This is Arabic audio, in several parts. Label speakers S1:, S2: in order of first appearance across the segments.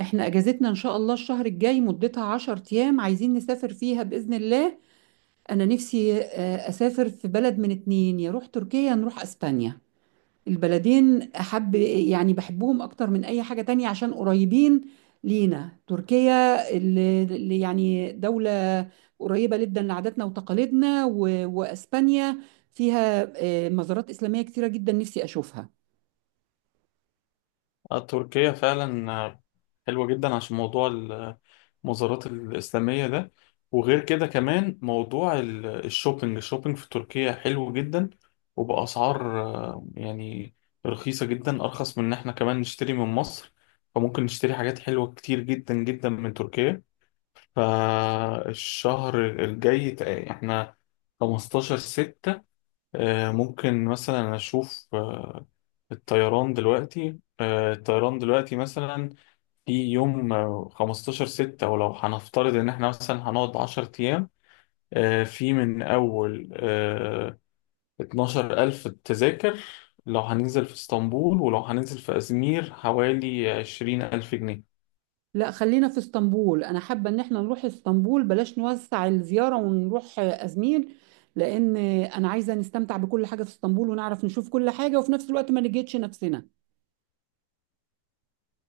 S1: احنا اجازتنا ان شاء الله الشهر الجاي مدتها 10 ايام، عايزين نسافر فيها باذن الله. انا نفسي اسافر في بلد من اتنين، يا روح تركيا يا نروح اسبانيا. البلدين احب يعني بحبهم اكتر من اي حاجة تانية عشان قريبين لينا. تركيا اللي يعني دولة قريبة جدا لعاداتنا وتقاليدنا واسبانيا فيها مزارات اسلامية كتيرة جدا نفسي اشوفها.
S2: تركيا فعلا حلوة جدا عشان موضوع المزارات الإسلامية ده، وغير كده كمان موضوع الشوبينج في تركيا حلو جدا، وبأسعار يعني رخيصة جدا، أرخص من إن إحنا كمان نشتري من مصر. فممكن نشتري حاجات حلوة كتير جدا جدا من تركيا. فالشهر الجاي إحنا 15 6. ممكن مثلا أشوف الطيران دلوقتي مثلا في يوم 15 ستة، ولو هنفترض إن إحنا مثلا هنقعد 10 أيام. في من أول 12 ألف تذاكر لو هننزل في اسطنبول، ولو هننزل في أزمير حوالي 20 ألف جنيه.
S1: لا، خلينا في اسطنبول، انا حابه ان احنا نروح اسطنبول، بلاش نوسع الزياره ونروح ازمير، لان انا عايزه نستمتع بكل حاجه في اسطنبول ونعرف نشوف كل حاجه وفي نفس الوقت ما نجهدش نفسنا.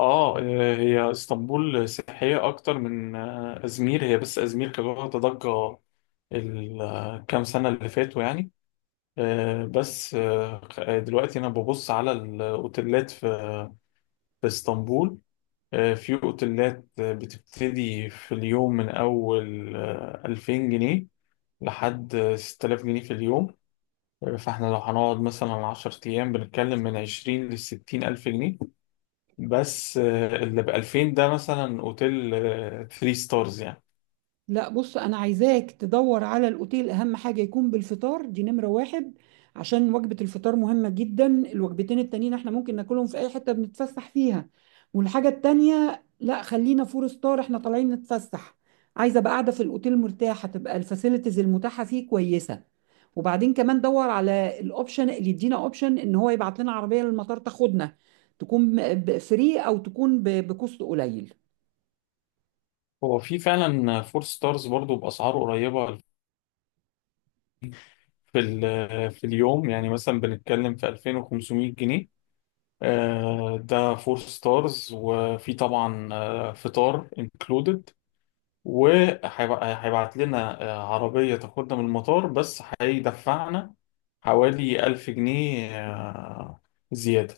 S2: هي اسطنبول سياحية أكتر من أزمير، هي بس أزمير كانت واخدة ضجة الكام سنة اللي فاتوا يعني. بس دلوقتي انا ببص على الاوتيلات في اسطنبول. في اوتيلات بتبتدي في اليوم من اول 2000 جنيه لحد 6000 جنيه في اليوم. فاحنا لو هنقعد مثلا 10 ايام بنتكلم من 20 ل 60 الف جنيه، بس اللي ب 2000 ده مثلا اوتيل 3 ستارز يعني.
S1: لا بص، انا عايزاك تدور على الاوتيل، اهم حاجه يكون بالفطار، دي نمره واحد عشان وجبه الفطار مهمه جدا، الوجبتين التانيين احنا ممكن ناكلهم في اي حته بنتفسح فيها. والحاجه التانيه، لا خلينا فور ستار، احنا طالعين نتفسح، عايزه ابقى قاعده في الاوتيل مرتاحه، تبقى الفاسيلتيز المتاحه فيه كويسه. وبعدين كمان دور على الاوبشن اللي يدينا اوبشن ان هو يبعت لنا عربيه للمطار تاخدنا، تكون فري او تكون بكوست قليل.
S2: هو في فعلا 4 ستارز برضو باسعار قريبه، في اليوم يعني مثلا بنتكلم في 2500 جنيه. ده فور ستارز، وفي طبعا فطار انكلودد، وهيبعت لنا عربية تاخدنا من المطار، بس هيدفعنا حوالي ألف جنيه زيادة.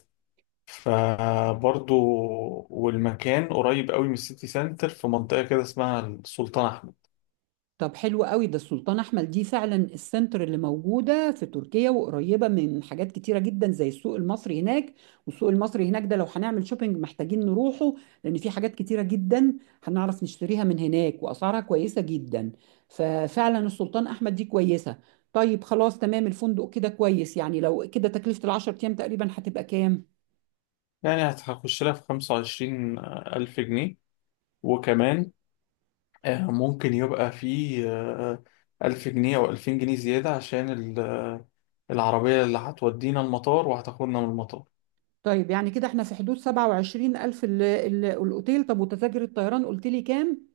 S2: فبرضو والمكان قريب قوي من السيتي سنتر، في منطقة كده اسمها السلطان أحمد.
S1: طب حلو قوي ده، السلطان احمد دي فعلا السنتر اللي موجوده في تركيا، وقريبه من حاجات كتيره جدا زي السوق المصري هناك. والسوق المصري هناك ده، لو هنعمل شوبينج محتاجين نروحه، لان في حاجات كتيره جدا هنعرف نشتريها من هناك واسعارها كويسه جدا. ففعلا السلطان احمد دي كويسه. طيب خلاص، تمام الفندق كده كويس. يعني لو كده تكلفه العشر ايام تقريبا هتبقى كام؟
S2: يعني هتخش لها في خمسة وعشرين ألف جنيه، وكمان ممكن يبقى فيه ألف جنيه أو ألفين جنيه زيادة عشان العربية اللي هتودينا المطار وهتاخدنا من المطار.
S1: طيب يعني كده احنا في حدود 27000 الاوتيل. طب وتذاكر الطيران قلت لي كام؟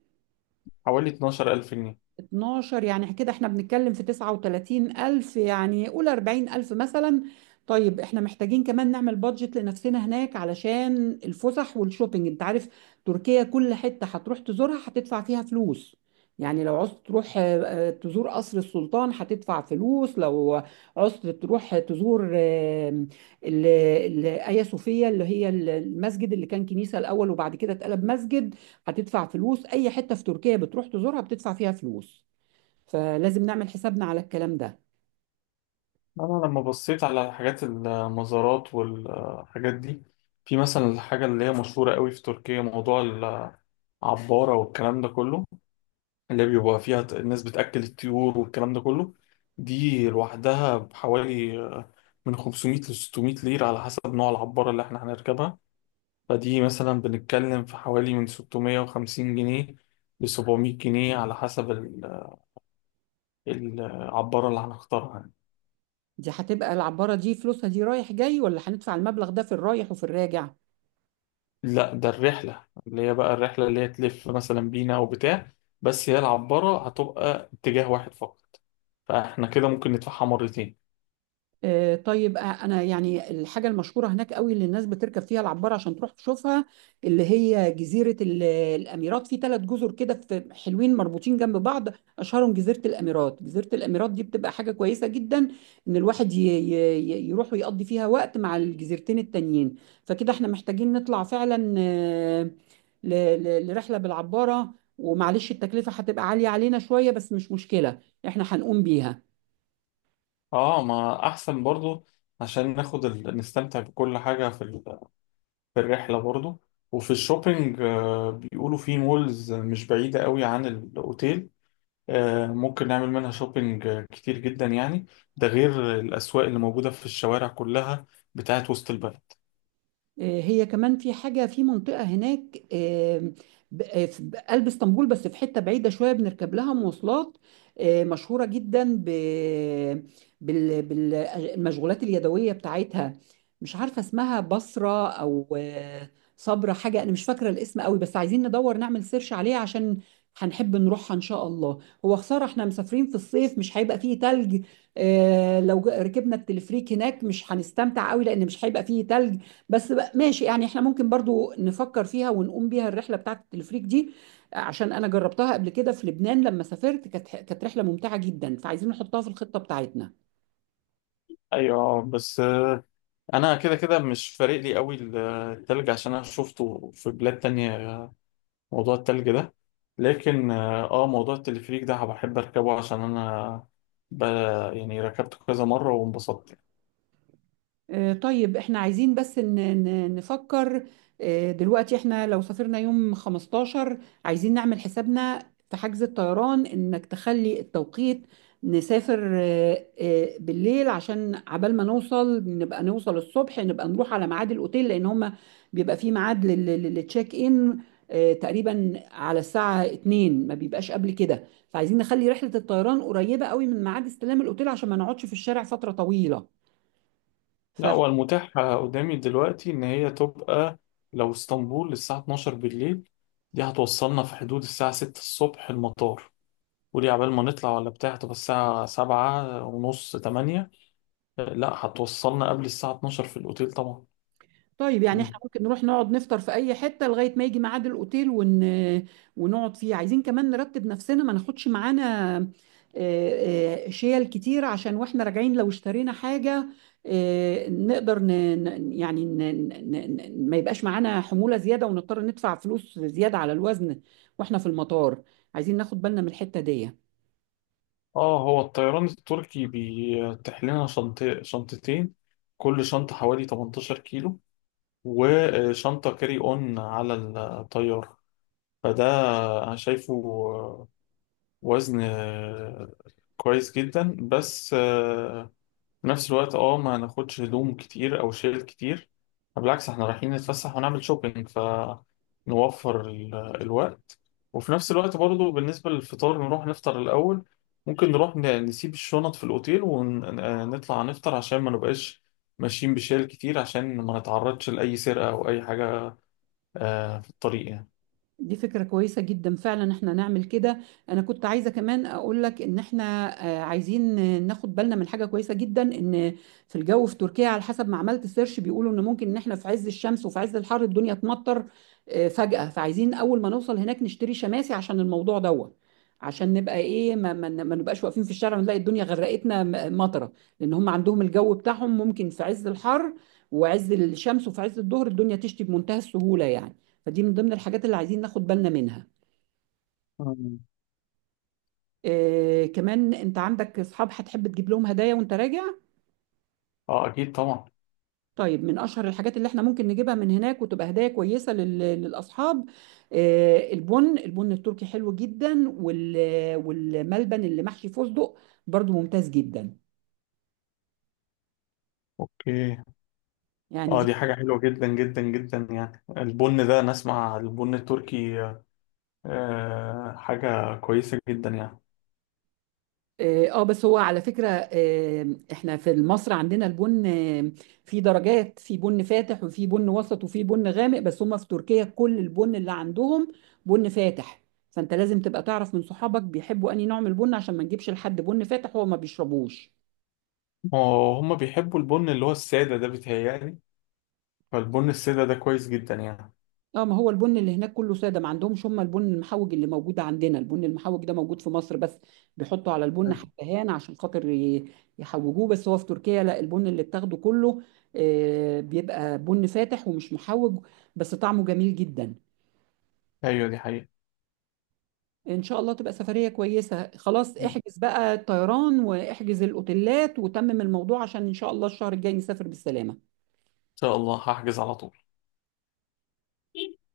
S2: حوالي اتناشر ألف جنيه.
S1: 12، يعني كده احنا بنتكلم في 39 ألف، يعني قول 40 ألف مثلا. طيب احنا محتاجين كمان نعمل بادجت لنفسنا هناك علشان الفسح والشوبينج. انت عارف تركيا كل حتة هتروح تزورها هتدفع فيها فلوس. يعني لو عوزت تروح تزور قصر السلطان هتدفع فلوس. لو عوزت تروح تزور آيا صوفيا اللي هي المسجد اللي كان كنيسة الأول وبعد كده اتقلب مسجد، هتدفع فلوس. اي حته في تركيا بتروح تزورها بتدفع فيها فلوس، فلازم نعمل حسابنا على الكلام ده.
S2: أنا لما بصيت على حاجات المزارات والحاجات دي، في مثلا الحاجة اللي هي مشهورة قوي في تركيا، موضوع العبارة والكلام ده كله اللي بيبقى فيها الناس بتأكل الطيور والكلام ده كله. دي لوحدها بحوالي من 500 ل 600 ليرة على حسب نوع العبارة اللي احنا هنركبها. فدي مثلا بنتكلم في حوالي من 650 جنيه ل 700 جنيه على حسب العبارة اللي هنختارها يعني.
S1: دي هتبقى العباره دي فلوسها دي رايح جاي، ولا هندفع المبلغ ده في الرايح وفي الراجع؟
S2: لا، ده الرحلة اللي هي بقى الرحلة اللي هي تلف مثلا بينا أو بتاع، بس هي العبارة هتبقى اتجاه واحد فقط، فاحنا كده ممكن ندفعها مرتين.
S1: طيب، انا يعني الحاجه المشهوره هناك قوي اللي الناس بتركب فيها العباره عشان تروح تشوفها، اللي هي جزيره الاميرات. في ثلاث جزر كده في حلوين مربوطين جنب بعض، اشهرهم جزيره الاميرات. جزيره الاميرات دي بتبقى حاجه كويسه جدا، ان الواحد يروح ويقضي فيها وقت مع الجزيرتين التانيين. فكده احنا محتاجين نطلع فعلا ل- لرحله بالعباره، ومعلش التكلفه هتبقى عاليه علينا شويه بس مش مشكله، احنا هنقوم بيها.
S2: اه، ما أحسن برضو عشان ناخد نستمتع بكل حاجة في الرحلة برضو. وفي الشوبينج بيقولوا في مولز مش بعيدة قوي عن الأوتيل، ممكن نعمل منها شوبينج كتير جدا يعني، ده غير الأسواق اللي موجودة في الشوارع كلها بتاعت وسط البلد.
S1: هي كمان في حاجة في منطقة هناك في قلب اسطنبول، بس في حتة بعيدة شوية بنركب لها مواصلات، مشهورة جدا ب بالمشغولات اليدوية بتاعتها. مش عارفة اسمها بصرة أو صبرة حاجة، أنا مش فاكرة الاسم قوي، بس عايزين ندور نعمل سيرش عليها عشان هنحب نروحها إن شاء الله. هو خسارة احنا مسافرين في الصيف مش هيبقى فيه تلج. لو ركبنا التلفريك هناك مش هنستمتع قوي لأن مش هيبقى فيه تلج. بس بقى ماشي، يعني احنا ممكن برضو نفكر فيها ونقوم بيها الرحله بتاعه التلفريك دي، عشان انا جربتها قبل كده في لبنان لما سافرت، كانت رحله ممتعه جدا، فعايزين نحطها في الخطه بتاعتنا.
S2: أيوة، بس أنا كده كده مش فارق لي قوي التلج، عشان أنا شفته في بلاد تانية موضوع التلج ده. لكن موضوع التلفريك ده بحب أركبه عشان أنا ب... يعني ركبته كذا مرة وانبسطت.
S1: طيب، احنا عايزين بس نفكر. دلوقتي احنا لو سافرنا يوم 15، عايزين نعمل حسابنا في حجز الطيران انك تخلي التوقيت نسافر بالليل، عشان عبال ما نوصل نبقى نوصل الصبح نبقى نروح على ميعاد الاوتيل، لان هما بيبقى فيه ميعاد للتشيك ان تقريبا على الساعة 2، ما بيبقاش قبل كده. فعايزين نخلي رحلة الطيران قريبة قوي من ميعاد استلام الاوتيل عشان ما نقعدش في الشارع فترة طويلة.
S2: لا، هو المتاح قدامي دلوقتي إن هي تبقى لو اسطنبول للساعة 12 بالليل، دي هتوصلنا في حدود الساعة 6 الصبح المطار، ودي عبال ما نطلع ولا بتاع تبقى الساعة 7 ونص 8. لا، هتوصلنا قبل الساعة 12 في الأوتيل طبعا.
S1: طيب يعني احنا
S2: مم.
S1: ممكن نروح نقعد نفطر في اي حتة لغاية ما يجي ميعاد الاوتيل ونقعد فيه. عايزين كمان نرتب نفسنا ما ناخدش معانا شيل كتير، عشان واحنا راجعين لو اشترينا حاجة نقدر يعني ما يبقاش معانا حمولة زيادة ونضطر ندفع فلوس زيادة على الوزن واحنا في المطار. عايزين ناخد بالنا من الحتة دي.
S2: اه، هو الطيران التركي بيتيح لنا شنطتين، كل شنطة حوالي 18 كيلو، وشنطة كاري اون على الطيارة. فده انا شايفه وزن كويس جدا، بس في نفس الوقت اه ما ناخدش هدوم كتير او شيل كتير، بالعكس احنا رايحين نتفسح ونعمل شوبينج، فنوفر الوقت. وفي نفس الوقت برضو، بالنسبة للفطار نروح نفطر الأول، ممكن نروح نسيب الشنط في الأوتيل ونطلع نفطر عشان ما نبقاش ماشيين بشيل كتير، عشان ما نتعرضش لأي سرقة أو أي حاجة في الطريق يعني.
S1: دي فكرة كويسة جدا، فعلا احنا نعمل كده. انا كنت عايزة كمان اقول لك ان احنا عايزين ناخد بالنا من حاجة كويسة جدا، ان في الجو في تركيا على حسب ما عملت سيرش بيقولوا ان ممكن ان احنا في عز الشمس وفي عز الحر الدنيا تمطر فجأة، فعايزين اول ما نوصل هناك نشتري شماسي عشان الموضوع دوت، عشان نبقى ايه ما نبقاش واقفين في الشارع ونلاقي الدنيا غرقتنا مطرة. لان هم عندهم الجو بتاعهم ممكن في عز الحر وعز الشمس وفي عز الظهر الدنيا تشتي بمنتهى السهولة يعني. فدي من ضمن الحاجات اللي عايزين ناخد بالنا منها.
S2: مم.
S1: آه، كمان انت عندك اصحاب هتحب تجيب لهم هدايا وانت راجع.
S2: اه، أكيد طبعا.
S1: طيب من اشهر الحاجات اللي احنا ممكن نجيبها من هناك وتبقى هدايا كويسه للاصحاب، البن التركي حلو جدا، والملبن اللي محشي فستق برضو ممتاز جدا
S2: اوكي.
S1: يعني.
S2: اه، دي حاجة حلوة جدا جدا جدا، يعني البن ده نسمع البن التركي حاجة كويسة جدا يعني.
S1: اه، بس هو على فكرة احنا في مصر عندنا البن في درجات، في بن فاتح وفي بن وسط وفي بن غامق، بس هم في تركيا كل البن اللي عندهم بن فاتح. فانت لازم تبقى تعرف من صحابك بيحبوا انهي نوع من البن عشان ما نجيبش لحد بن فاتح هو ما بيشربوش.
S2: هما بيحبوا البن اللي هو السادة ده بيتهيألي، فالبن السادة ده كويس جدا يعني.
S1: اه، ما هو البن اللي هناك كله ساده، ما عندهمش هم البن المحوج اللي موجود عندنا، البن المحوج ده موجود في مصر بس، بيحطوا على البن حبهان عشان خاطر يحوجوه. بس هو في تركيا لا، البن اللي بتاخده كله بيبقى بن فاتح ومش محوج، بس طعمه جميل جدا.
S2: ايوه، دي حقيقة.
S1: ان شاء الله تبقى سفريه كويسه، خلاص
S2: ان
S1: احجز بقى الطيران واحجز الاوتيلات وتمم الموضوع عشان ان شاء الله الشهر الجاي نسافر بالسلامه.
S2: شاء الله هحجز على طول.